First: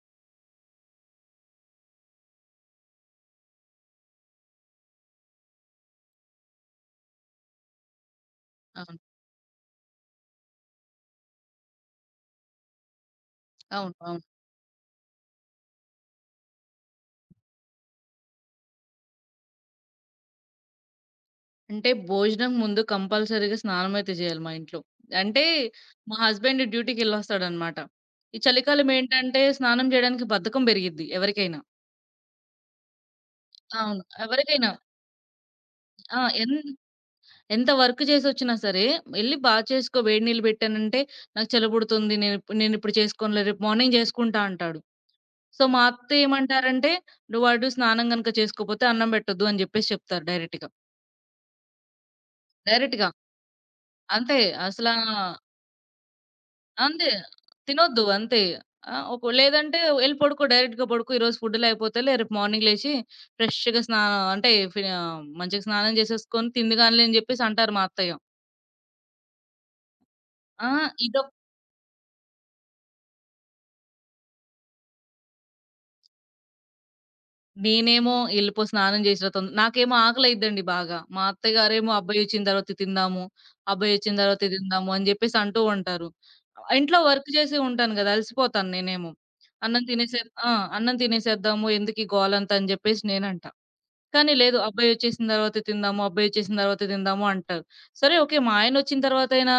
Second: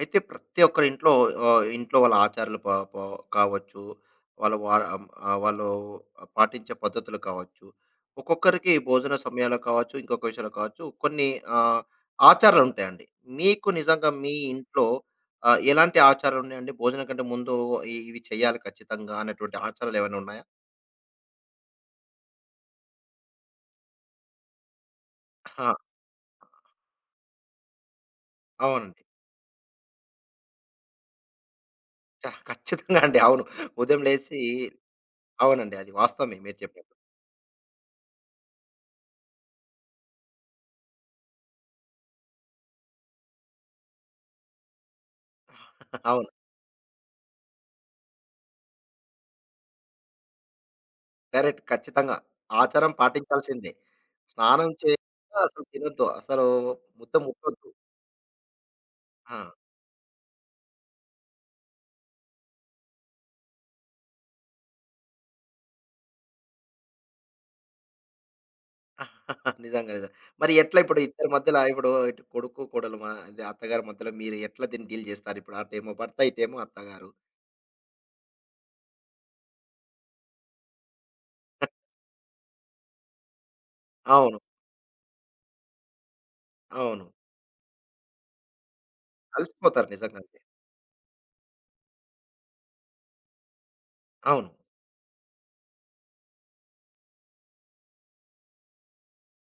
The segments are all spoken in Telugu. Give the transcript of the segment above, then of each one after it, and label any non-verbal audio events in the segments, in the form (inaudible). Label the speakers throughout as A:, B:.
A: అయితే ప్రతి ఒక్కరి ఇంట్లో ఇంట్లో వాళ్ళ ఆచారాలు ప ప కావచ్చు. వాళ్ళు వా వాళ్ళు పాటించే పద్ధతులు కావచ్చు. ఒక్కొక్కరికి
B: అవును.
A: భోజన సమయాలు కావచ్చు, ఇంకొక విషయాలు కావచ్చు. కొన్ని ఆహ్, ఆచారాలు ఉంటాయండి. మీకు
B: అవును.
A: నిజంగా
B: అవును.
A: మీ ఇంట్లో ఎలాంటి ఆచారాలు ఉన్నాయండి? భోజనం కంటే ముందు ఇవి చేయాలి ఖచ్చితంగా అనేటువంటి ఆచారాలు ఏమైనా ఉన్నాయా?
B: అంటే భోజనం ముందు కంపల్సరీగా స్నానమైతే జేయాలి మా ఇంట్లో. అంటే
A: ఆ!
B: మా హస్బెండ్ డ్యూటీకెళ్ళొస్తాడనమాట. ఈ చలికాలం
A: అవునండి.
B: ఏంటంటే స్నానం జేయడానికి బద్ధకం బెరిగిద్ది ఎవరికైనా.
A: ఖచ్చితంగా అండి. అవును. ఉదయం
B: అవును.
A: లేసి
B: ఎవరికైనా.
A: అవునండి. అది
B: ఆ!
A: వాస్తవమే మీరు చెప్పినట్టు.
B: ఎంత వర్క్ జేసొచ్చినా సరే, "ఎళ్లి బా చేసుకో వేడి నీళ్ళు బెట్టానంటే, నాకు చలిపుడుతుంది. నేనిప్పుడు చేసుకోనులే. రేపు మార్నింగ్ జేసుకుంటా" అంటాడు. సో, మా
A: (laughs)
B: అత్త
A: అవును.
B: ఏమంటారంటే, "నువ్వు అటు స్నానం గనక చేసుకోపోతే అన్నం బెట్టొద్దు" అని జెప్పేసి చెప్తారు డైరెక్ట్‌గా.
A: కరెక్ట్. ఖచ్చితంగా. ఆచారం
B: డైరెక్ట్‌గా.
A: పాటించాల్సిందే.
B: అంతే.
A: స్నానం
B: అసలా
A: చేయాక అసలు తినొద్దు. అసలు
B: అంతే.
A: ముద్ద ముట్టొద్దు.
B: తినొద్దు అంతే. ఆ! ఒక
A: ఆ!
B: లేదంటే ఎళ్లి పడుకో డైరెక్ట్‌గా పడుకో. ఈరోజు ఫుడ్‌లో అయిపోతేలే రేపు మార్నింగ్ లేచి ఫ్రెష్‌గా స్నా అంటే ఫి ఆహ్, మంచిగా స్నానం చేసేసుకొని తిందుగానిలే అని జెప్పేసి అంటారు మా అత్తయ్య.
A: (laughs) నిజంగా. నిజంగా. మరి
B: ఆ!
A: ఎట్లా ఇప్పుడు
B: ఇదొ
A: ఇద్దరి మధ్యల ఇప్పుడు ఇటు కొడుకు, కోడలు మా ఇది అత్తగారి మధ్యలో మీరు ఎట్లా దీన్ని డీల్ చేస్తారు? ఇప్పుడు అటేమో భర్త, ఇటేమో అత్తగారు.
B: నేనేమో ఎళ్ళిపో స్నానం చేసిరా నాకేమో ఆకలైద్దండి బాగా. మా అత్తయ్య గారేమో అబ్బాయొచ్చిన తర్వాత ఇది తిందాము, అబ్బాయొచ్చిన
A: అవును.
B: తర్వాత ఇది తిందాము అని జెప్పేసి అంటూ ఉంటారు. ఇంట్లో
A: అవును.
B: వర్క్ చేసి ఉంటాను గదా! అలసిపోతాను నేనేమో. అన్నం
A: కలిసిపోతారు
B: తినేసే
A: నిజంగానే.
B: ఆ! అన్నం తినేసేద్దాము ఎందుకీ గోలంతా అని జెప్పేసి నేనంట. కానీ
A: అవును.
B: లేదు అబ్బాయొచ్చేసిన తర్వాత తిందాము, అబ్బాయొచ్చేసిన తర్వాత తిందాము అంటారు. సరే ఓకే. మా ఆయనొచ్చిన తర్వాతైనా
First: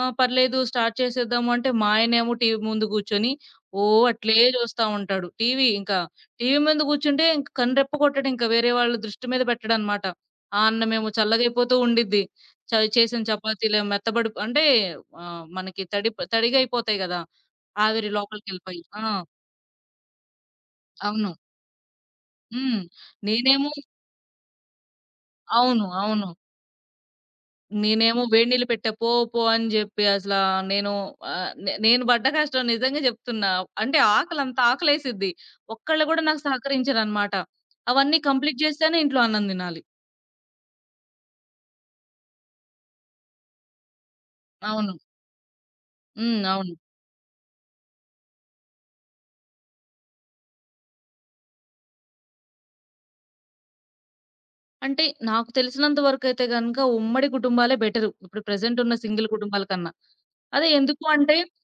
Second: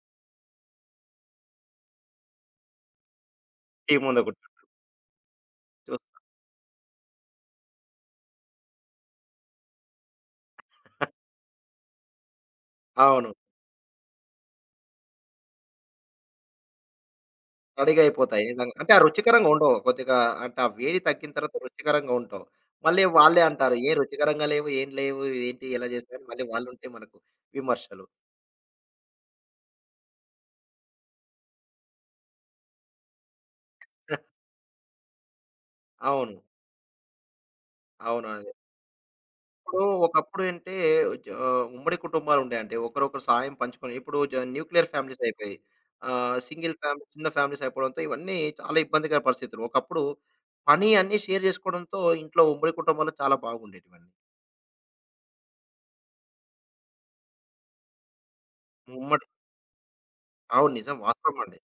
B: పర్లేదు స్టార్ట్ చేసేద్దాము అంటే, మా ఆయనేమో టీవీ ముందు కూర్చొని ఓ
A: టీ ముందు
B: అట్లే
A: కూర్చొని
B: చూస్తా ఉంటాడు.
A: చూస్
B: టీవీ ముందు కూర్చుంటే ఇంక కన్ను రెప్ప కొట్టడు ఇంక వేరే వాళ్ళ దృష్టి మీద పెట్టడనమాట. ఆ అన్నమేమో చల్లగైపోతూ ఉండిద్ది. చేసిన
A: అవును.
B: చపాతీలేమో మెత్తబడి అంటే ఆహ్, మనకి తడి తడిగా అయిపోతాయి గదా!
A: తడిగా
B: ఆవిరి
A: అయిపోతాయి నిజంగా.
B: లోపలికెళ్ళిపోయి.
A: అంటే ఆ
B: ఆ!
A: రుచికరంగా ఉండవు. కొద్దిగా అంటే ఆ వేడి
B: అవును.
A: తగ్గిన తర్వాత రుచికరంగా ఉంటావు.
B: హ్మ్.
A: మళ్ళీ వాళ్ళే
B: నేనేమో
A: అంటారు. "ఏ రుచికరంగా లేవు, ఏం లేవు, ఏంటి
B: అవును.
A: ఇలా చేసావు" అని
B: అవును.
A: మళ్ళీ వాళ్ళుంటే మనకు విమర్శలు.
B: నేనేమో వేడి నీళ్ళు పెట్టా. పో పో అని జెప్పి అసలా నేను ఆహ్, నే నేను పడ్డ కష్టం నిజంగా జెప్తున్నా. అంటే ఆకలి అంత ఆకలేసిద్ది. ఒక్కళ్ళు గూడా
A: అవును.
B: నాకు సహకరించరనమాట. అవన్నీ
A: అవును.
B: కంప్లీట్ జేస్తేనే ఇంట్లో అన్నం
A: ఇప్పుడు
B: దినాలి.
A: ఒకప్పుడు అంటే జ ఆ, ఉమ్మడి కుటుంబాలు ఉండేయండి. ఒకరొకరు సాయం పంచుకొని ఇప్పుడు న్యూక్లియర్
B: అవును.
A: ఫ్యామిలీస్ అయిపోయాయి.
B: హ్మ్. అవును.
A: సింగిల్ ఫ్యామిలీ చిన్న ఫ్యామిలీస్ అయిపోవడంతో ఇవన్నీ చాలా ఇబ్బందికర పరిస్థితులు. ఒకప్పుడు పని అన్నీ షేర్ చేసుకోవడంతో ఇంట్లో ఉమ్మడి కుటుంబాలు చాలా బాగుండేటివండి.
B: అంటే నాకు తెలిసినంత వరకైతే గనక ఉమ్మడి కుటుంబాలే బెటరు. ఇప్పుడు ప్రెజెంట్ ఉన్న
A: ఉమ్మడి
B: సింగిల్ కుటుంబాల కన్నా. అదే
A: అవును. నిజం.
B: ఎందుకు అంటే
A: వాస్తవం అండి.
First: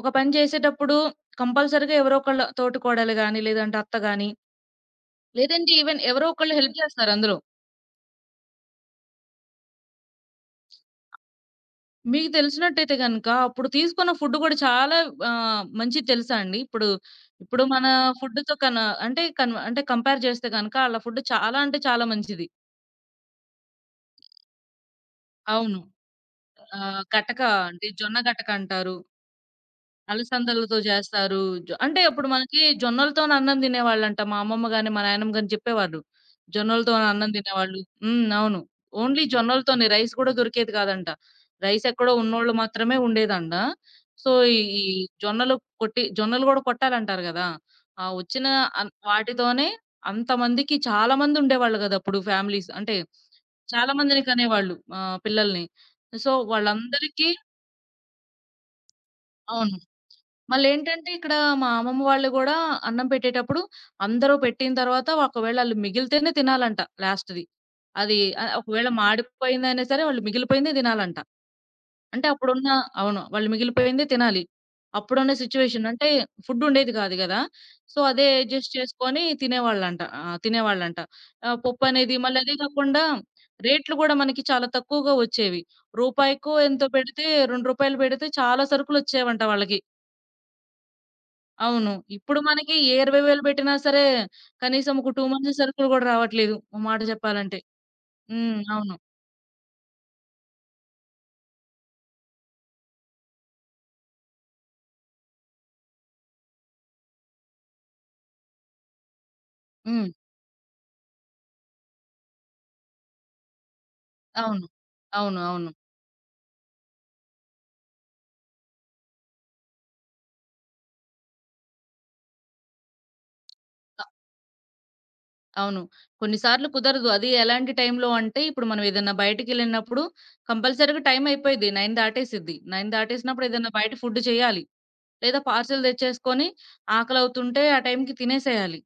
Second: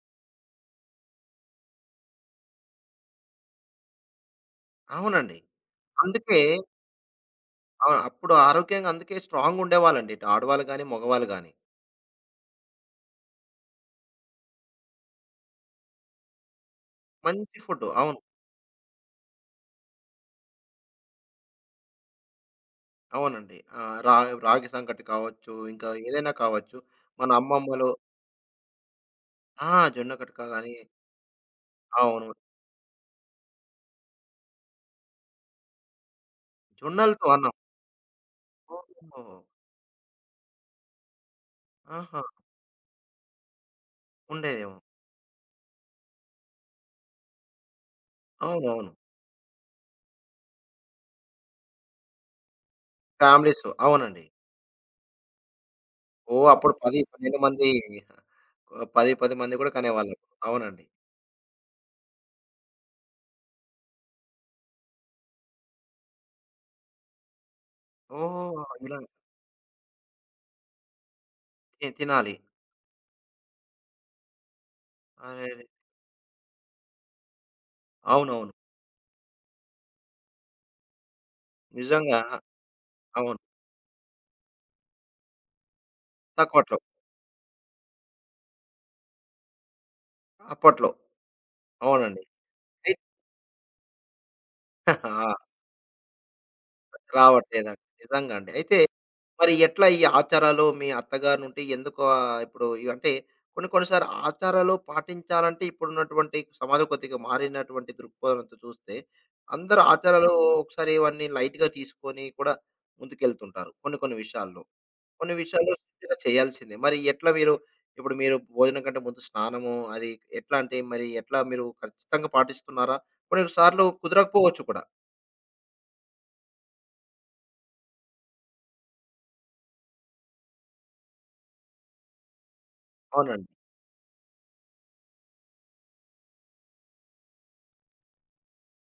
B: ఒక పని జేసేటప్పుడు కంపల్సరీగా ఎవరో ఒకళ్ళ తోటి కోడలు గాని, లేదంటే అత్త గాని,
A: అవునండి.
B: లేదంటే ఈవెన్ ఎవరో
A: అందుకే
B: ఒకళ్ళు హెల్ప్ జేస్తారు అందులో.
A: అవును. అప్పుడు ఆరోగ్యంగా అందుకే స్ట్రాంగ్‌గా ఉండేవాళ్ళండి. ఇటు ఆడవాళ్ళు గాని, మగవాళ్ళు గాని.
B: మీకు తెలిసినట్టయితే గనక, అప్పుడు తీసుకున్న ఫుడ్ గూడా చాలా ఆహ్, మంచిది తెలుసా అండి?
A: మంచి
B: ఇప్పుడు
A: ఫుడ్.
B: మన
A: అవును.
B: ఫుడ్‌తో కన అంటే కన్ అంటే కంపేర్ చేస్తే గనక ఆళ్ళ ఫుడ్ చాలా అంటే చాలా మంచిది.
A: అవునండి. ఆహ్, రా రాగి సంకటి కావచ్చు,
B: అవును.
A: ఇంకా ఏదైనా కావచ్చు.
B: ఆహ్,
A: మన
B: గటక అంటే
A: అమ్మమ్మలు
B: జొన్న గటక అంటారు.
A: ఆ! జొన్న కటక గాని
B: అలసందలతో జేస్తారు. జొ అంటే అప్పుడు
A: అవును.
B: మనకి జొన్నలతోని అన్నం తినేవాళ్ళంట. మా అమ్మమ్మ గాని, మా నాయనమ్మ గాని చెప్పేవాళ్ళు. జొన్నలతోని
A: జొన్నలతో
B: అన్నం
A: అన్నం.
B: తినేవాళ్ళు. హ్మ్. అవును. ఓన్లీ
A: ఓహో!
B: జొన్నలతోనే రైస్ గూడా దొరికేది కాదంట. రైస్ ఎక్కడో
A: ఆహా!
B: ఉన్నోళ్ళు మాత్రమే ఉండేదంట. సో, ఈ
A: ఉండేదేమో.
B: ఈ జొన్నలు కొట్టి జొన్నలు గూడా కొట్టాలంటారు గదా! ఆ వచ్చిన
A: అవునవును.
B: వాటితోనే అంతమందికి చాలా మంది ఉండేవాళ్ళు గదా! అప్పుడు ఫ్యామిలీస్. అంటే
A: ఫ్యామిలీస్
B: చాలా మందిని
A: అవునండి.
B: కనేవాళ్ళు ఆహ్, పిల్లల్ని. So,
A: oh! అప్పుడు 10,
B: వాళ్ళందరికీ
A: 12 మంది 10 మంది కూడా
B: అవును.
A: కనేవాళ్ళు. అవునండి.
B: మళ్ళేంటంటే ఇక్కడ మా అమ్మమ్మ వాళ్ళు గూడా అన్నం పెట్టేటప్పుడు అందరూ పెట్టిన తర్వాత ఒకవేళ ఆళ్ళు మిగిలితేనే తినాలంట లాస్ట్‌ది. అది ఆహ్,
A: ఓహ్!
B: ఒకవేళ
A: ఇలా
B: మాడిపోయిందైనా సరే వాళ్ళు మిగిలిపోయిందే దినాలంట. అంటే
A: తినాలి.
B: అప్పుడున్న అవును. వాళ్ళు మిగిలిపోయిందే తినాలి. అప్పుడున్న
A: అరెరే!
B: సిట్యుయేషన్ అంటే ఫుడ్ ఉండేది కాదు గదా! సో, అదే
A: అవునవును.
B: అడ్జస్ట్ చేసుకొని తినేవాళ్ళంట. ఆ! తినేవాళ్ళంట. ఆహ్, పప్పనేది
A: నిజంగా
B: మళ్ళీ అదే కాకుండా
A: అవును.
B: రేట్లు గూడా మనకి చాలా తక్కువగా వచ్చేవి. రూపాయికో
A: తక్కువట్లో.
B: ఎంతో పెడితే, రూ. 2 పెడితే చాలా సరుకులొచ్చేవంట వాళ్ళకి.
A: అప్పట్లో.
B: అవును.
A: అవునండి.
B: ఇప్పుడు మనకి ఏ
A: అయి
B: 20,000 పెట్టినా సరే, కనీసం ఒక
A: ఆ!
B: 2 మంత్స్ సరుకులు గూడా రావట్లేదు. ఓ మాట చెప్పాలంటే.
A: రావట్లేదండి. నిజంగా అండి.
B: హ్మ్.
A: అయితే
B: అవును.
A: మరి ఎట్లా ఈ ఆచారాలు మీ అత్తగారి నుండి ఎందుకు ఇప్పుడు ఇవి అంటే కొన్ని కొన్ని సార్లు ఆచారాలు పాటించాలంటే ఇప్పుడున్నటువంటి సమాజం కొద్దిగా మారినటువంటి దృక్పథంతో చూస్తే అందరూ
B: హ్మ్.
A: ఆచారాలు ఒకసారి ఇవన్నీ లైట్‌గా తీసుకొని కూడా ముందుకెళ్తుంటారు. కొన్ని కొన్ని విషయాల్లో.
B: అవును.
A: కొన్ని
B: అవును. అవును.
A: విషయాల్లో స్ట్రిక్ట్‌గా చేయాల్సిందే. మరి ఎట్లా మీరు ఇప్పుడు మీరు భోజనం కంటే ముందు స్నానము అది ఎట్లా అంటే మరి ఎట్లా మీరు ఖచ్చితంగా పాటిస్తున్నారా? కొన్ని సార్లు కుదరకపోవచ్చు కూడా.
B: అవును. కొన్ని సార్లు కుదరదు. అది ఎలాంటి టైంలో అంటే, ఇప్పుడు మనం ఏదన్నా బయటికెళ్ళినప్పుడు కంపల్సరీగా టైం అయిపోయిద్ది. 9 దాటేసిద్ది. 9 దాటేసినప్పుడు
A: అవునండి.
B: ఏదన్నా బయట ఫుడ్ చేయాలి. లేదా పార్సెల్ తెచ్చేసుకొని ఆకలవుతుంటే ఆ టైంకి తినేసేయాలి.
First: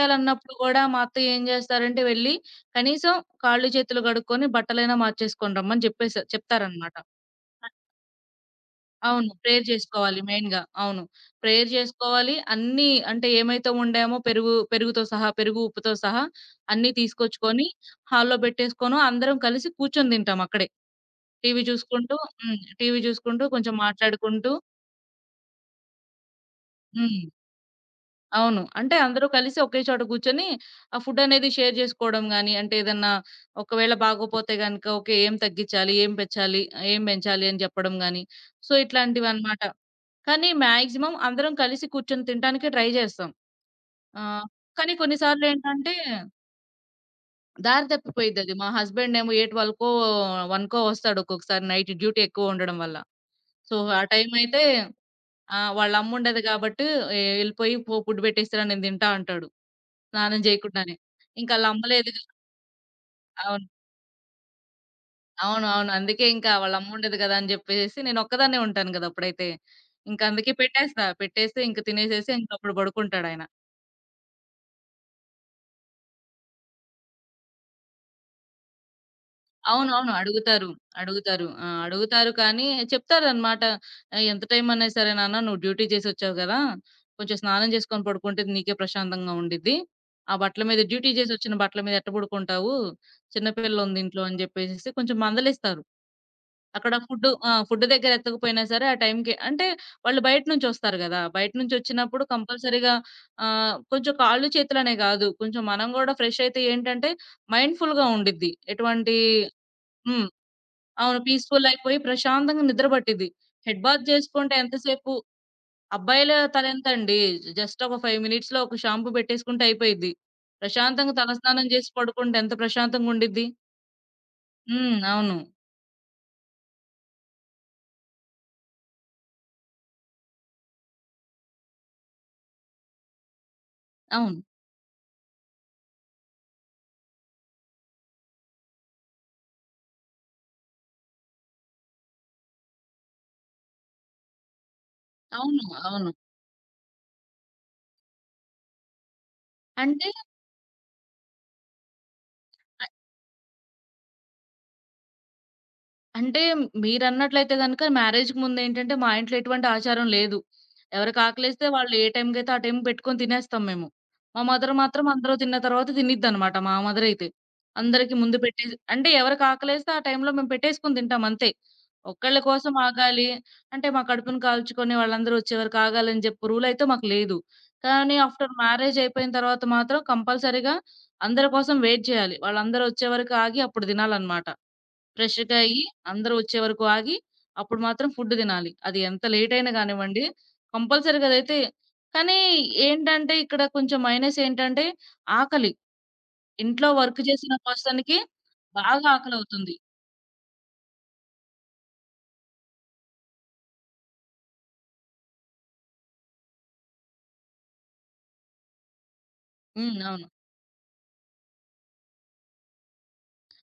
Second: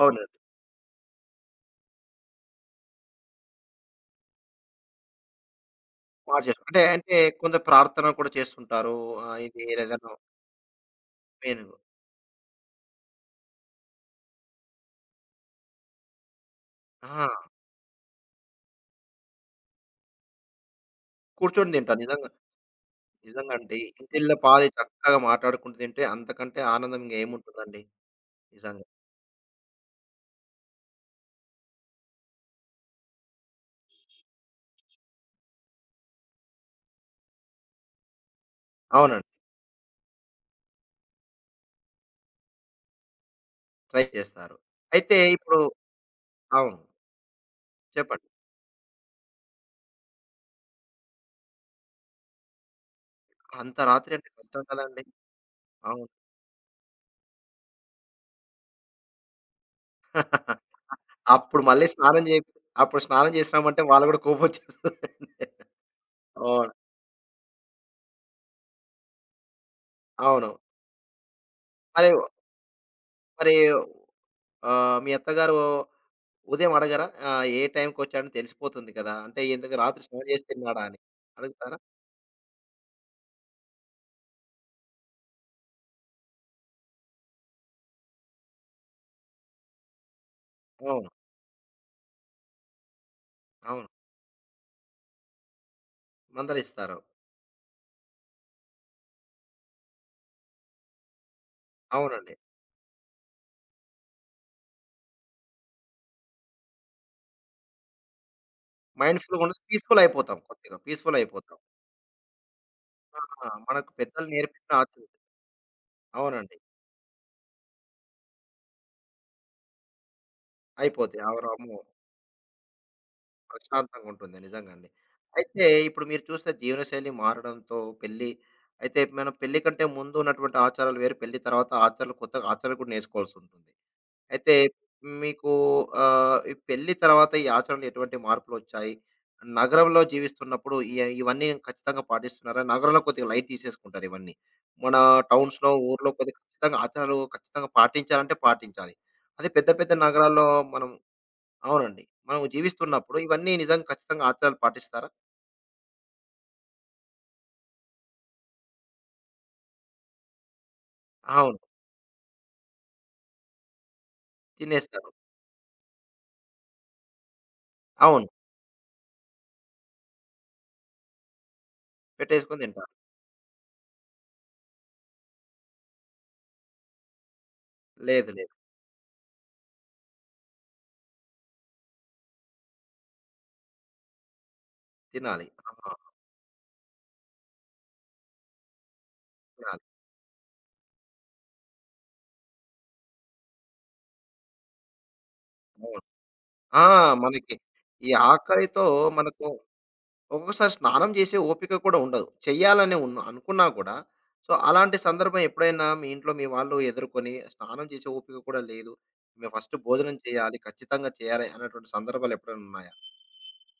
A: అవునండి.
B: గూడా మా అత్తయ్య ఏం జేస్తారంటే వెళ్లి కనీసం కాళ్ళు, చేతులు గడుక్కొని బట్టలైనా మార్చేసుకొని రమ్మని జెప్పేసా
A: స్టార్ట్ చేస్తారు. అంటే
B: చెప్తారనమాట.
A: అంటే కొంత ప్రార్థన కూడా చేస్తుంటారు.
B: అవును.
A: ఇది
B: ప్రేయర్
A: ఏదైనా
B: జేసుకోవాలి మెయిన్‌గా. అవును.
A: మెయిన్.
B: ప్రేయర్ జేసుకోవాలి. అన్నీ అంటే ఏమైతే వండామో పెరుగుతో సహా, పెరుగు, ఉప్పుతో సహా అన్నీ
A: ఆ!
B: తీసుకొచ్చుకొని హాల్‌లో బెట్టేసుకొను అందరం కలిసి కూర్చొని తింటాం అక్కడే. టీవీ
A: కూర్చొని తింటారు.
B: చూసుకుంటూ
A: నిజంగా.
B: హ్మ్. టీవీ జూసుకుంటూ
A: నిజంగా
B: కొంచెం
A: అండి. ఇంటిల్ల
B: మాట్లాడుకుంటూ
A: పాది చక్కగా మాట్లాడుకుంటూ తింటే అంతకంటే ఆనందం
B: హ్మ్.
A: ఇంగేముంటుందండి.
B: అవును.
A: నిజంగా.
B: అంటే అందరూ కలిసి ఒకే చోట కూర్చొని ఆ ఫుడ్ అనేది షేర్ జేసుకోవడం గాని, అంటే ఏదన్నా ఒకవేళ బాగోపోతే గనక ఓకే. ఏం తగ్గిచ్చాలి? ఏం పెంచాలి? అని చెప్పడం గాని, సో,
A: అవునండి.
B: ఇట్లాంటివన్నమాట. కానీ మాక్సిమం అందరం కలిసి కూర్చొని తినటానికే ట్రై జేస్తాం.
A: ట్రై
B: ఆహ్,
A: చేస్తారు.
B: కానీ
A: అయితే ఇప్పుడు
B: కొన్నిసార్లేంటంటే
A: అవును.
B: దారి
A: చెప్పండి.
B: తప్పిపోయిద్దది. మా హస్బెండేమో 8:00 1కో వస్తాడు ఒక్కొక్కసారి నైట్ డ్యూటీ ఎక్కువ ఉండడం వల్ల. సో,
A: అంత
B: ఆ
A: రాత్రి అంటే
B: టైం
A: కష్టం
B: అయితే
A: కదండీ.
B: ఆ! వాళ్ళ
A: అవును.
B: అమ్ముండదు గాబట్టి "ఎళ్ళిపోయి పో ఫుడ్ పెట్టేసిరా నేను తింటా" అంటాడు. స్నానం
A: (laughs)
B: జేయకుండానే. ఇంకా
A: అప్పుడు మళ్ళీ
B: ఆళ్ళమ్మ లేదు
A: స్నానం
B: గదా!
A: చేయ అప్పుడు స్నానం
B: అవును.
A: చేసినామంటే వాళ్ళు కూడా కోపమొచ్చేస్తది.
B: అవును. అవును. అందుకే ఇంకా
A: అవును.
B: వాళ్ళమ్మ ఉండదు గదా! అని జెప్పేసేసి నేనొక్కదాన్నే ఉంటాను గదా! అప్పుడైతే. ఇంక
A: అవును.
B: అందుకే పెట్టేస్తా. పెట్టేస్తే ఇంక
A: మరి
B: తినేసేసి ఇంకప్పుడు బడుకుంటాడాయన.
A: మరి మీ అత్తగారు ఉదయం అడగరా? ఏ టైంకొచ్చాడని తెలిసిపోతుంది కదా! అంటే ఎందుకు రాత్రి
B: అవునవును.
A: స్నానం చేసి
B: అడుగుతారు.
A: తిన్నాడా అని.
B: అడుగుతారు. ఆ!
A: అడుగుతారా?
B: అడుగుతారు కానీ చెప్తారనమాట. ఆహ్, ఎంత టైమన్నా సరే నాన్న నువ్వు డ్యూటీ చేసొచ్చావు గదా! కొంచెం స్నానం జేసుకొని పడుకుంటే నీకే ప్రశాంతంగా ఉండిద్ది. ఆ బట్టల మీద
A: అవును.
B: డ్యూటీ జేసొచ్చిన బట్టల మీద ఎట్ట బడుకుంటావు? చిన్న
A: అవును.
B: పిల్లుంది ఇంట్లో అని జెప్పేసేసి కొంచెం మందలిస్తారు. అక్కడ
A: మందలిస్తారు.
B: ఫుడ్డు ఆ! ఫుడ్ దగ్గర ఎత్తకపోయినా సరే ఆ టైంకి అంటే వాళ్ళు బయట నుంచొస్తారు గదా! బయట నుంచొచ్చినప్పుడు
A: అవునండి.
B: కంపల్సరీగా ఆహ్, కొంచెం కాళ్ళు చేతులనే గాదు. కొంచెం మనం గూడా ఫ్రెష్ అయితే ఏంటంటే మైండ్‌ఫుల్‌గా ఉండిద్ది. ఎటువంటి
A: మైండ్‌ఫుల్‌గా ఉండదు.
B: హ్మ్.
A: పీస్‌ఫులయిపోతాం కొద్దిగా.
B: అవును.
A: పీస్‌ఫులయిపోతాం.
B: పీస్‌ఫుల్ అయిపోయి ప్రశాంతంగా నిద్ర పట్టిద్ది.
A: ఆ!
B: హెడ్
A: మనకు
B: బాత్
A: పెద్దలు
B: జేసుకుంటే
A: నేర్పిన ఆచరణ.
B: ఎంతసేపు అబ్బాయిల
A: అవునండి.
B: తలెంతండి జస్ట్ ఒక 5 మినిట్స్‌లో ఒక షాంపూ పెట్టేసుకుంటే అయిపోయిద్ది. ప్రశాంతంగా
A: అయిపోద్ది. అవును.
B: తలస్నానం
A: అమ్మో!
B: జేసి పడుకుంటే ఎంత ప్రశాంతంగుండిద్ది.
A: ప్రశాంతంగుంటుంది. నిజంగండి.
B: హ్మ్. అవును.
A: అయితే ఇప్పుడు మీరు చూస్తే జీవనశైలి మారడంతో పెళ్లి అయితే మనం పెళ్లి కంటే ముందు ఉన్నటువంటి ఆచారాలు వేరు. పెళ్లి తర్వాత ఆచారాలు కొత్తగా ఆచారాలు కూడా నేర్చుకోవాల్సుంటుంది.
B: అవును.
A: అయితే మీకు ఈ పెళ్లి తర్వాత ఈ ఆచరణలో ఎటువంటి మార్పులొచ్చాయి? నగరంలో జీవిస్తున్నప్పుడు ఇవన్నీ ఖచ్చితంగా పాటిస్తున్నారా? నగరంలో కొద్దిగా లైట్ తీసేసుకుంటారు ఇవన్నీ. మన
B: అవును.
A: టౌన్స్‌లో,
B: అవును.
A: ఊర్లో కొద్దిగా ఖచ్చితంగా ఆచారాలు ఖచ్చితంగా పాటించాలంటే పాటించాలి. అదే పెద్ద పెద్ద
B: అంటే
A: నగరాల్లో మనం అవునండి. మనం జీవిస్తున్నప్పుడు ఇవన్నీ నిజంగా ఖచ్చితంగా ఆచారాలు పాటిస్తారా?
B: అంటే మీరన్నట్లయితే గనక మ్యారేజ్‌కి ముందేంటంటే మా ఇంట్లో ఎటువంటి ఆచారం లేదు. ఎవరికి
A: అవును.
B: ఆకలేస్తే వాళ్ళు ఏ టైంకైతే ఆ టైంకి పెట్టుకొని తినేస్తాం మేము. మా మదర్ మాత్రం
A: తినేస్తారు.
B: అందరూ తిన్న తర్వాత తినిద్దనమాట మా మదరైతే. అందరికి
A: అవును.
B: ముందు పెట్టేసి అంటే ఎవరికి ఆకలేస్తే ఆ టైంలో మేము పెట్టేసుకొని తింటాం అంతే. ఒకళ్ళ
A: పెట్టేసుకొని
B: కోసం
A: తింటారు.
B: ఆగాలి అంటే మా కడుపుని కాల్చుకొని వాళ్ళందరూ వచ్చే వరకు ఆగాలని చెప్పి రూల్ అయితే మాకు లేదు. కానీ
A: లేదు. లేదు.
B: ఆఫ్టర్ మ్యారేజ్ అయిపోయిన తర్వాత మాత్రం కంపల్సరీగా అందరి కోసం వెయిట్ చేయాలి. వాళ్ళందరూ వచ్చే వరకు ఆగి అప్పుడు తినాలన్నమాట.
A: తినాలి.
B: ఫ్రెష్‌గా అయ్యి
A: ఆహా!
B: అందరూ వచ్చే వరకు ఆగి, అప్పుడు మాత్రం ఫుడ్ తినాలి. అది ఎంత లేట్ అయినా
A: తినాలి.
B: గానివ్వండి, కంపల్సరీగా అదైతే కానీ ఏంటంటే ఇక్కడ కొంచెం మైనస్ ఏంటంటే ఆకలి.
A: అవును. ఆ!
B: ఇంట్లో వర్క్ చేసిన
A: మనకి ఈ
B: పర్సన్‌కి
A: ఆకలితో
B: బాగా
A: మనకు
B: ఆకలవుతుంది.
A: ఒక్కొక్కసారి స్నానం చేసే ఓపిక కూడా ఉండదు. చెయ్యాలని ఉన్న అనుకున్నా కూడా, సో, అలాంటి సందర్భం ఎప్పుడైనా మీ ఇంట్లో మీ వాళ్ళు ఎదుర్కొని, స్నానం చేసే ఓపిక కూడా లేదు. మేము ఫస్ట్
B: హ్మ్.
A: భోజనం
B: అవును.
A: చేయాలి, ఖచ్చితంగా చేయాలి అనేటువంటి సందర్భాలు ఎప్పుడైనా ఉన్నాయా?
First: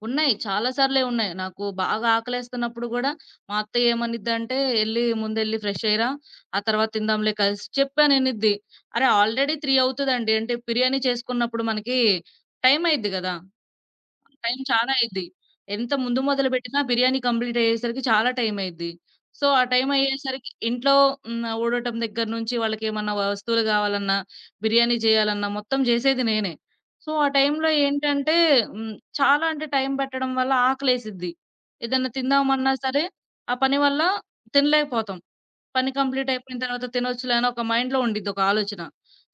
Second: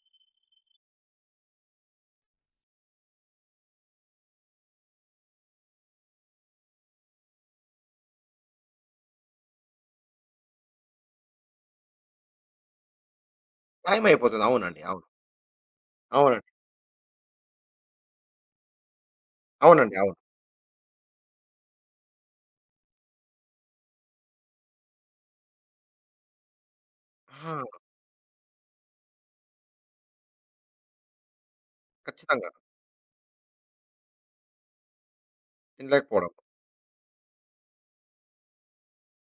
B: ఉన్నాయి. చాలా సార్లే ఉన్నాయి. నాకు బాగా ఆకలేస్తున్నప్పుడు గూడా మా అత్త ఏమనిద్దంటే, " ముందెళ్లి ఫ్రెష్ అయ్యిరా, ఆ తర్వాత తిందాంలే కలిసి" చెప్పాననిద్ది. అరే! ఆల్రెడీ 3 అవుతదండి. అంటే బిర్యానీ చేసుకున్నప్పుడు మనకి టైం అయిద్ది గదా!
A: టైం అయిపోతుంది.
B: టైం
A: అవునండి.
B: చాలా
A: అవును.
B: అయిద్ది. ఎంత ముందు
A: అవునండి.
B: మొదలుపెట్టినా బిర్యానీ కంప్లీట్ అయ్యేసరికి చాలా టైం అయిద్ది. సో, ఆ టైం
A: అవునండి. అవును.
B: అయ్యేసరికి ఇంట్లో హ్మ్. ఊడటం దగ్గర నుంచి వాళ్ళకేమన్నా వస్తువులు గావాలన్నా, బిర్యానీ చేయాలన్నా మొత్తం జేసేది నేనే. సో, ఆ
A: ఆ!
B: టైంలో ఏంటంటే హ్మ్. చాలా అంటే టైం పట్టడం వల్ల ఆకలేసిద్ది. ఏదన్నా
A: ఖచ్చితంగా.
B: తిందామన్నా సరే, ఆ పని వల్ల తినలేకపోతాం. పని కంప్లీట్
A: తినలేకపోవడం.
B: అయిపోయిన తర్వాత తినొచ్చులే అని ఒక మైండ్‌లో ఉండిద్ది ఒక ఆలోచన.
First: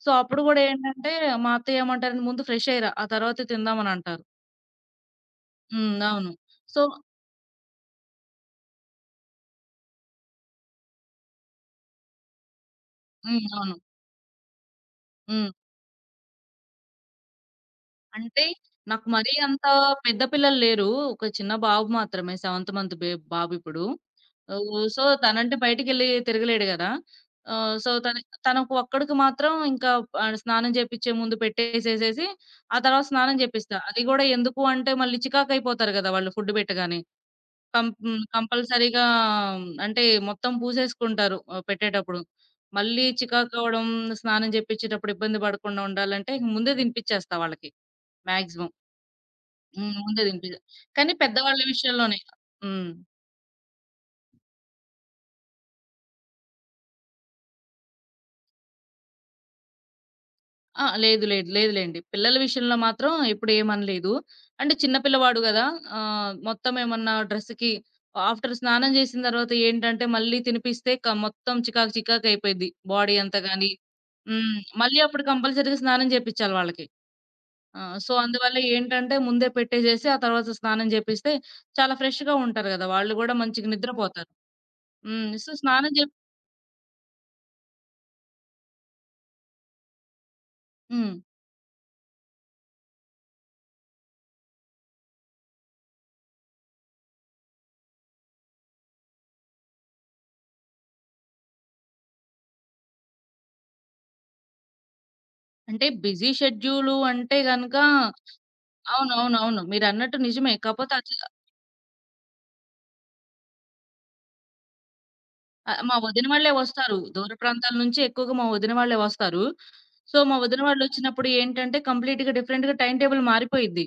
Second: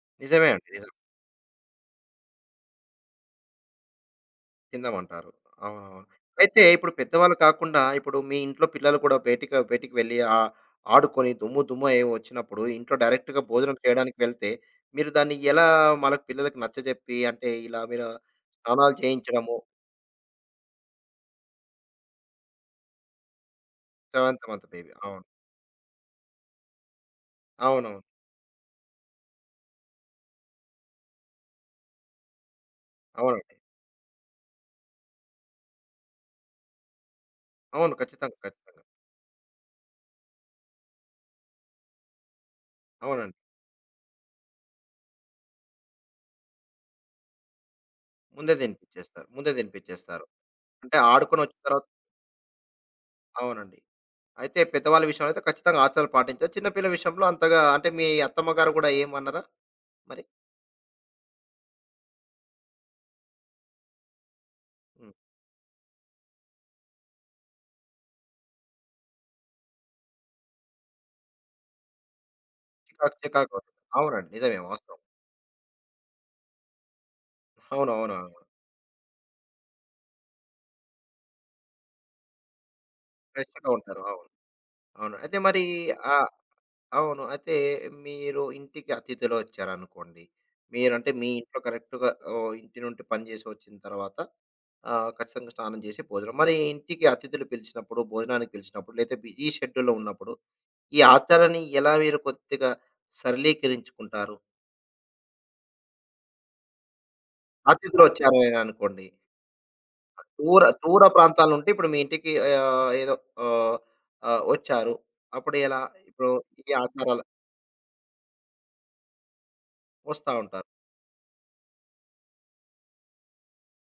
B: సో, అప్పుడు
A: నిజమే
B: గూడా
A: అండి. నిజం.
B: ఏంటంటే మా అత్తయ్య ఏమంటారంటే ముందు ఫ్రెష్ అయ్యిరా ఆ తర్వాతే తిందామని అంటారు.
A: తిందామంటారు.
B: హ్మ్.
A: అవునవును.
B: అవును.
A: అయితే
B: సో
A: ఇప్పుడు పెద్దవాళ్ళు కాకుండా, ఇప్పుడు మీ ఇంట్లో పిల్లలు కూడా బయటికి బయటికి వెళ్ళి ఆడుకొని దుమ్ము దుమ్ము అయి వచ్చినప్పుడు, ఇంట్లో డైరెక్ట్‌గా
B: హ్మ్. అవును.
A: భోజనం చేయడానికి వెళ్తే, మీరు దాన్ని
B: హ్మ్.
A: ఎలా మనకు పిల్లలకి నచ్చజెప్పి, అంటే ఇలా మీరు
B: అంటే
A: స్నానాలు
B: నాకు మరీ
A: చేయించడము
B: అంత పెద్ద పిల్లలు లేరు. ఒక చిన్న బాబు మాత్రమే. సెవెంత్ మంత్ బాబు ఇప్పుడు.
A: సెవెంత్
B: ఆహ్,
A: బేబీ.
B: సో,
A: అవును.
B: తనంటే బయటికెళ్ళి తిరగలేడు గదా! ఆహ్, సో,
A: అవునవును.
B: తన తనకు ఒక్కడికి మాత్రం ఇంకా ఆహ్, స్నానం చేపిచ్చే ముందు పెట్టేసేసేసి, ఆ తర్వాత స్నానం
A: అవునండి.
B: చేపిస్తా. అది గూడా ఎందుకు అంటే మళ్ళీ చికాకయిపోతారు గదా! వాళ్ళు ఫుడ్ పెట్టగానే. కం
A: అవును.
B: హ్మ్.
A: ఖచ్చితంగా. ఖచ్చితంగా.
B: కంపల్సరీగా అంటే మొత్తం పూసేసుకుంటారు ఆహ్, పెట్టేటప్పుడు. మళ్ళీ
A: అవునండి.
B: చికాకు అవ్వడం, స్నానం జేపిచ్చేటప్పుడు ఇబ్బంది పడకుండా ఉండాలంటే ఇంక ముందే తినిపిచ్చేస్తా వాళ్ళకి.
A: ముందే
B: మాక్సిమం.
A: తినిపిచ్చేస్తారు. ముందే
B: హ్మ్. ముందే
A: తినిపిచ్చేస్తారు.
B: తినిపియ
A: అంటే
B: కానీ
A: ఆడుకొని వచ్చిన
B: పెద్దవాళ్ళ
A: తర్వాత
B: విషయంలోనే. హ్మ్.
A: అవునండి. అయితే పెద్దవాళ్ళ విషయంలో అయితే ఖచ్చితంగా ఆచారాలు పాటించారు. చిన్న పిల్లల విషయంలో అంతగా అంటే మీ అత్తమ్మ గారు కూడా ఏమనరా మరి?
B: ఆ! లేదు. లేదు. లేదులెండి. పిల్లల విషయంలో మాత్రం ఎప్పుడు ఏమనలేదు. అంటే చిన్న
A: హ్మ్.
B: పిల్లవాడు గదా! ఆహ్, మొత్తం ఏమన్నా డ్రెస్‌కి ఆఫ్టర్ స్నానం జేసిన తర్వాత ఏంటంటే, మళ్ళీ తినిపిస్తే మొత్తం చికాకు చికాకు అయిపోయిద్ది. బాడీ
A: చికాకు
B: అంతా
A: చికాకు
B: గాని
A: అవుతుంది. అవునండి.
B: హ్మ్.
A: నిజమే
B: మళ్ళీ
A: వాస్తవం.
B: అప్పుడు కంపల్సరీగా స్నానం జేపిచ్చాలి వాళ్ళకి. ఆ!
A: అవును.
B: సో,
A: అవును. అవును.
B: అందువల్ల ఏంటంటే, ముందే పెట్టేసేసి ఆ తర్వాత స్నానం జేపిస్తే చాలా ఫ్రెష్‌గా ఉంటారు గదా! వాళ్ళు గూడా
A: ఫ్రెష్‌గా
B: మంచిగా
A: ఉంటారు. అవును.
B: నిద్రపోతారు.
A: అవును.
B: హ్మ్.
A: అయితే
B: సో,
A: మరి
B: స్నానం జే
A: ఆహ్, అవును. అయితే మీరు ఇంటికి అతిథులు వచ్చారనుకోండి. మీరంటే
B: హ్మ్.
A: మీ ఇంట్లో కరెక్ట్‌గా ఓహ్, ఇంటి నుండి పని చేసి వచ్చిన తర్వాత ఖచ్చితంగా స్నానం చేసి భోజనం. మరి ఇంటికి అతిథులు పిలిచినప్పుడు, భోజనానికి పిలిచినప్పుడు లేతే బిజీ షెడ్యూల్‌లో ఉన్నప్పుడు ఈ ఆచారాన్ని ఎలా మీరు కొద్దిగా సరళీకరించుకుంటారు?
B: అంటే బిజీ షెడ్యూలు అంటే గనక
A: అతిథులొచ్చారు అని అనుకోండి.
B: అవునవునవును. మీరన్నట్టు నిజమే.
A: దూర
B: కాపోతే
A: దూర
B: అది
A: ప్రాంతాల నుండి ఇప్పుడు మీ ఇంటికి ఏదో ఆహ్, ఆహ్, వచ్చారు. అప్పుడు ఎలా?
B: ఆహ్, మా వదిన
A: ఇప్పుడు
B: వాళ్ళే
A: ఈ
B: వస్తారు.
A: ఆచారాలు
B: దూర ప్రాంతాల నుంచి ఎక్కువగా మా వదిన వాళ్ళే వస్తారు. సో,
A: వస్తా
B: మా వదిన
A: ఉంటారు.
B: వాళ్ళొచ్చినప్పుడు ఏంటంటే కంప్లీట్‌గా డిఫరెంట్‌గా టైమ్ టేబుల్ మారిపోయిద్ది.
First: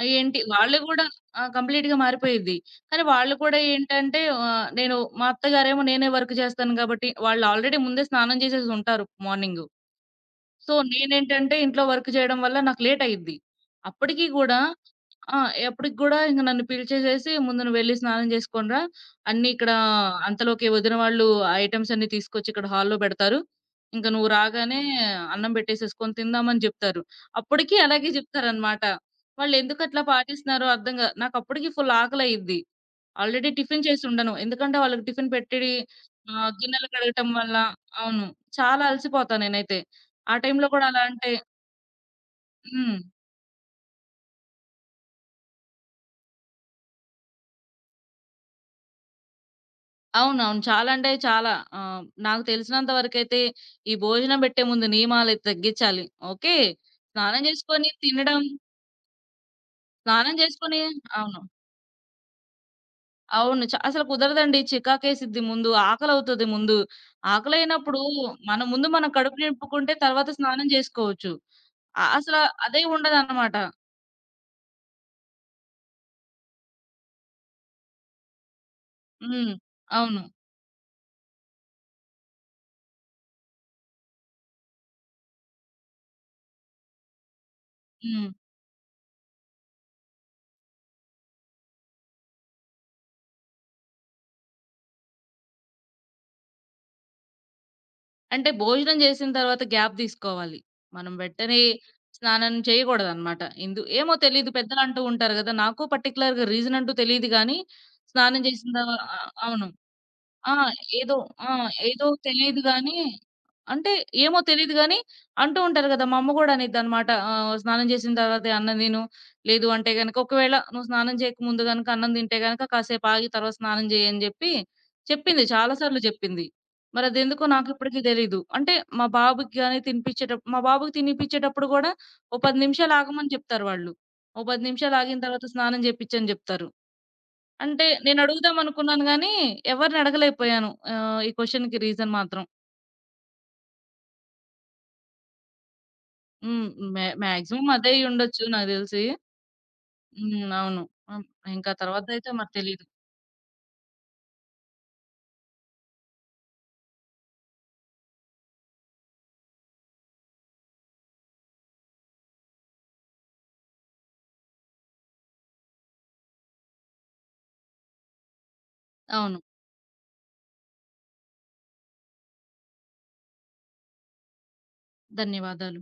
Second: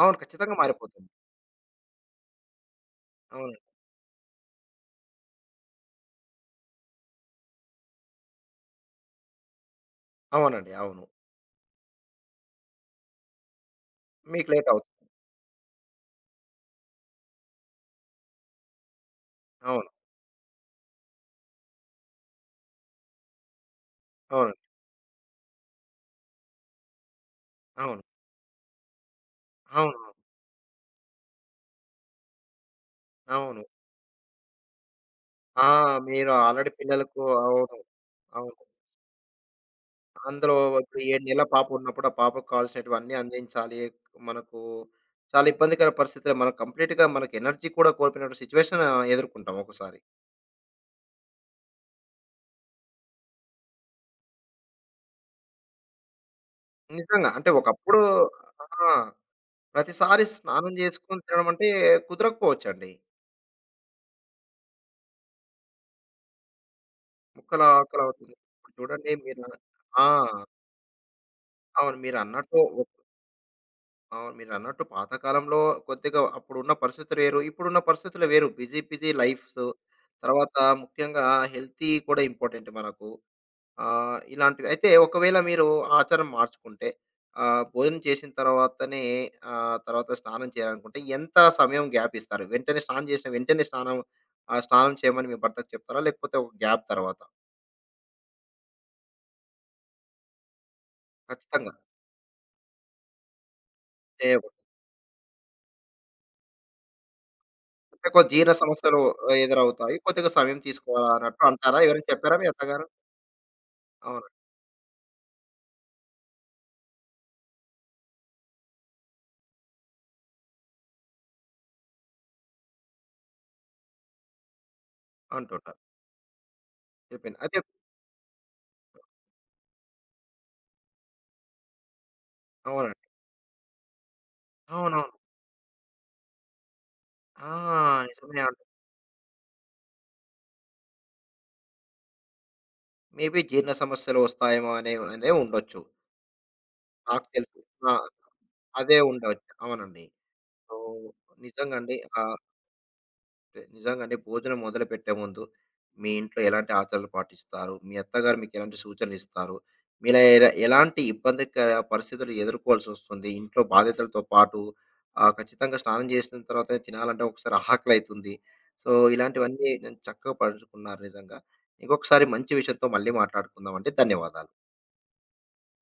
B: ఆహ్,
A: అవును.
B: ఏంటి
A: ఖచ్చితంగా
B: వాళ్ళు గూడా
A: మారిపోతుంది.
B: ఆ! కంప్లీట్‌గా మారిపోయిద్ది. కానీ వాళ్ళు కూడా
A: అవునండి.
B: ఏంటంటే ఆహ్, నేను మా అత్తగారేమో నేనే వర్క్ చేస్తాను గాబట్టి, వాళ్ళు ఆల్రెడీ ముందే స్నానం చేసేసుంటారు మార్నింగు.
A: అవునండి.
B: సో,
A: అవును.
B: నేనేంటంటే ఇంట్లో వర్క్ చేయడం వల్ల నాకు లేట్ అయ్యిద్ది. అప్పటికి
A: మీకు
B: గూడా
A: లేట్ అవుతుంది.
B: ఆ! ఎప్పటికి గూడా ఇంక నన్ను పిలిచేసేసి "ముందు నువ్వెళ్లి స్నానం చేసుకొని రా. అన్నీ ఇక్కడ
A: అవును.
B: అంతలోకి వదిన వాళ్ళు ఆ ఐటెమ్స్ అన్నీ తీసుకొచ్చి ఇక్కడ హాల్‌లో బెడతారు. ఇంక నువ్వు
A: అవునండి.
B: రాగానే అన్నం బెట్టేసేసుకొని తిందాం" అని జెప్తారు. అప్పటికి
A: అవును.
B: అలాగే జెప్తారనమాట. వాళ్ళెందుకట్లా
A: అవునవును.
B: పాటిస్తున్నారో అర్థం గా నాకప్పటికి ఫుల్ ఆకలయ్యిద్ది. ఆల్రెడీ
A: అవును.
B: టిఫిన్ చేసుండను. ఎందుకంటే వాళ్ళకి టిఫిన్
A: ఆ!
B: పెట్టిడి
A: మీరు
B: ఆహ్,
A: ఆల్రెడీ
B: గిన్నెలు
A: పిల్లలకు
B: కడగటం వల్ల
A: అవును.
B: అవును.
A: అవును.
B: చాలా అలసిపోతా నేనైతే. ఆ
A: అందులో
B: టైంలో గూడా
A: ఇప్పుడు
B: అలా
A: 7
B: అంటే
A: నెలల పాప ఉన్నప్పుడు ఆ పాపకు
B: హ్మ్.
A: కావాల్సినటివన్నీ అందించాలి. మనకు చాలా ఇబ్బందికర పరిస్థితులు మనం కంప్లీట్‌గా మనకు ఎనర్జీ కూడా కోల్పోయిన సిట్యుయేషన్ ఎదుర్కొంటాం ఒక్కోసారి.
B: అవునవును. చాలా అంటే చాలా. ఆహ్, నాకు తెలిసినంత వరకైతే ఈ భోజనం బెట్టే ముందు నియమాలు తగ్గిచ్చాలి. ఓకే.
A: నిజంగా.
B: స్నానం
A: అంటే
B: జేసుకొని
A: ఒకప్పుడు
B: తినడం,
A: ఆ! ప్రతిసారి
B: స్నానం
A: స్నానం
B: జేసుకొని
A: చేసుకొని
B: అవును.
A: తినడం అంటే కుదరకపోవచ్చండి.
B: అవును. అసలు కుదరదండి. చికాకేసిద్ది ముందు. ఆకలవుతది ముందు.
A: ముక్కల
B: ఆకలైనప్పుడు
A: ఆకలవుతుంది.
B: మన
A: ఇప్పుడు
B: ముందు మనం
A: చూడండి
B: కడుపు
A: మీరు అన్న-
B: నింపుకుంటే
A: ఆ!
B: తర్వాత స్నానం జేసుకోవచ్చు.
A: అవును.
B: అ అసల
A: మీరన్నట్టు
B: అదే
A: ఒక్
B: ఉండదనమాట.
A: అవును. మీరన్నట్టు పాతకాలంలో కొద్దిగా అప్పుడున్న పరిస్థితులు వేరు. ఇప్పుడున్న పరిస్థితులు వేరు. బిజీ బిజీ
B: హ్మ్.
A: లైఫ్స్.
B: అవును.
A: తర్వాత ముఖ్యంగా హెల్తీ కూడా ఇంపార్టెంట్ మనకు. ఆ! ఇలాంటివి. అయితే ఒకవేళ మీరు ఆచారం మార్చుకుంటే భోజనం చేసిన
B: హ్మ్.
A: తర్వాతనే తర్వాత స్నానం చేయాలనుకుంటే ఎంత సమయం గ్యాప్ ఇస్తారు? వెంటనే స్నానం చేసిన వెంటనే స్నానం స్నానం చేయమని మీ భర్తకు చెప్తారా? లేకపోతే ఒక గ్యాప్ తర్వాత?
B: అంటే భోజనం జేసిన తర్వాత గ్యాప్ దీసుకోవాలి. మనం వెంటనే
A: ఖచ్చితంగా
B: స్నానం చేయగూడదనమాట. ఏమో తెలీదు
A: చేయకూడదు.
B: పెద్దలంటూ ఉంటారు గదా! నాకు పర్టిక్యులర్‌గా రీజన్ అంటూ తెలీదు గానీ,
A: అంటే
B: స్నానం
A: జీర్ణ
B: జేసిన తర్వా
A: సమస్యలు
B: ఆ!
A: ఆ,
B: అవును.
A: ఎదురవుతాయి. కొద్దిగా
B: ఆ!
A: సమయం తీసుకోవాలా
B: ఏదో
A: అన్నట్టు
B: ఆ!
A: అంటారా?
B: ఏదో
A: ఎవరైనా చెప్పారా మీ
B: తెలీదు
A: అత్తగారు?
B: గానీ అంటే
A: అవునండి.
B: ఏమో తెలీదు గానీ, అంటూ ఉంటారు గదా! మా అమ్మ గూడా అనిద్దనమాట. ఆహ్, స్నానం జేసిన తర్వాతే అన్నం తిను. లేదు అంటే గనక ఒకవేళ నువ్వు స్నానం చేయక ముందు గనక అన్నం తింటే గనక కాసేపు ఆగి తర్వాత స్నానం జెయ్యి అని జెప్పి చెప్పింది. చాలా
A: అంటుంటారు.
B: సార్లు జెప్పింది.
A: చెప్పింది.
B: మరదెందుకో
A: అయితే
B: నాకిప్పటికి తెలీదు. అంటే మా బాబుకి తినిపిచ్చేటప్పుడు గూడా ఓ 10 నిమిషాలు
A: అవునండి.
B: ఆగమని జెప్తారు వాళ్ళు. ఓ 10 నిమిషాలు
A: అవునవును.
B: ఆగిన తర్వాత స్నానం జేపిచ్చని జెప్తారు.
A: ఆ!
B: అంటే
A: నిజమే అండి.
B: నేనడుగుదామనుకున్నాను గానీ, ఎవరిని అడగలేకపోయాను. ఆహ్, ఈ క్వెషన్‌కి రీజన్ మాత్రం.
A: మేబీ జీర్ణ సమస్యలు వస్తాయేమో అనే అనే ఉండొచ్చు.
B: హ్మ్.
A: నాకు తెలుసు.
B: మాక్సిమం అదే
A: ఆ!
B: అయ్యుండొచ్చు నాకు
A: అదే
B: దెలిసి.
A: ఉండవచ్చు. అవునండి.
B: హ్మ్.
A: సో,
B: అవును. హ్మ్. ఇంకా
A: నిజంగండి.
B: తర్వాతదయితే మరి తెలీదు.
A: నిజంగండి భోజనం మొదలుపెట్టే ముందు మీ ఇంట్లో ఎలాంటి ఆచారాలు పాటిస్తారు? మీ అత్తగారు మీకెలాంటి సూచనలిస్తారు? మీలా ఎలాంటి ఇబ్బందికర పరిస్థితులు ఎదుర్కోవాల్సొస్తుంది? ఇంట్లో బాధ్యతలతో పాటు ఖచ్చితంగా స్నానం చేసిన తర్వాతే తినాలంటే ఒకసారి ఆకలైతుంది. సో,
B: అవును.
A: ఇలాంటివన్నీ నేను చక్కగా పంచుకున్నారు నిజంగా. ఇంకొకసారి మంచి విషయంతో మళ్ళీ మాట్లాడుకుందామండి. ధన్యవాదాలు.
B: ధన్యవాదాలు.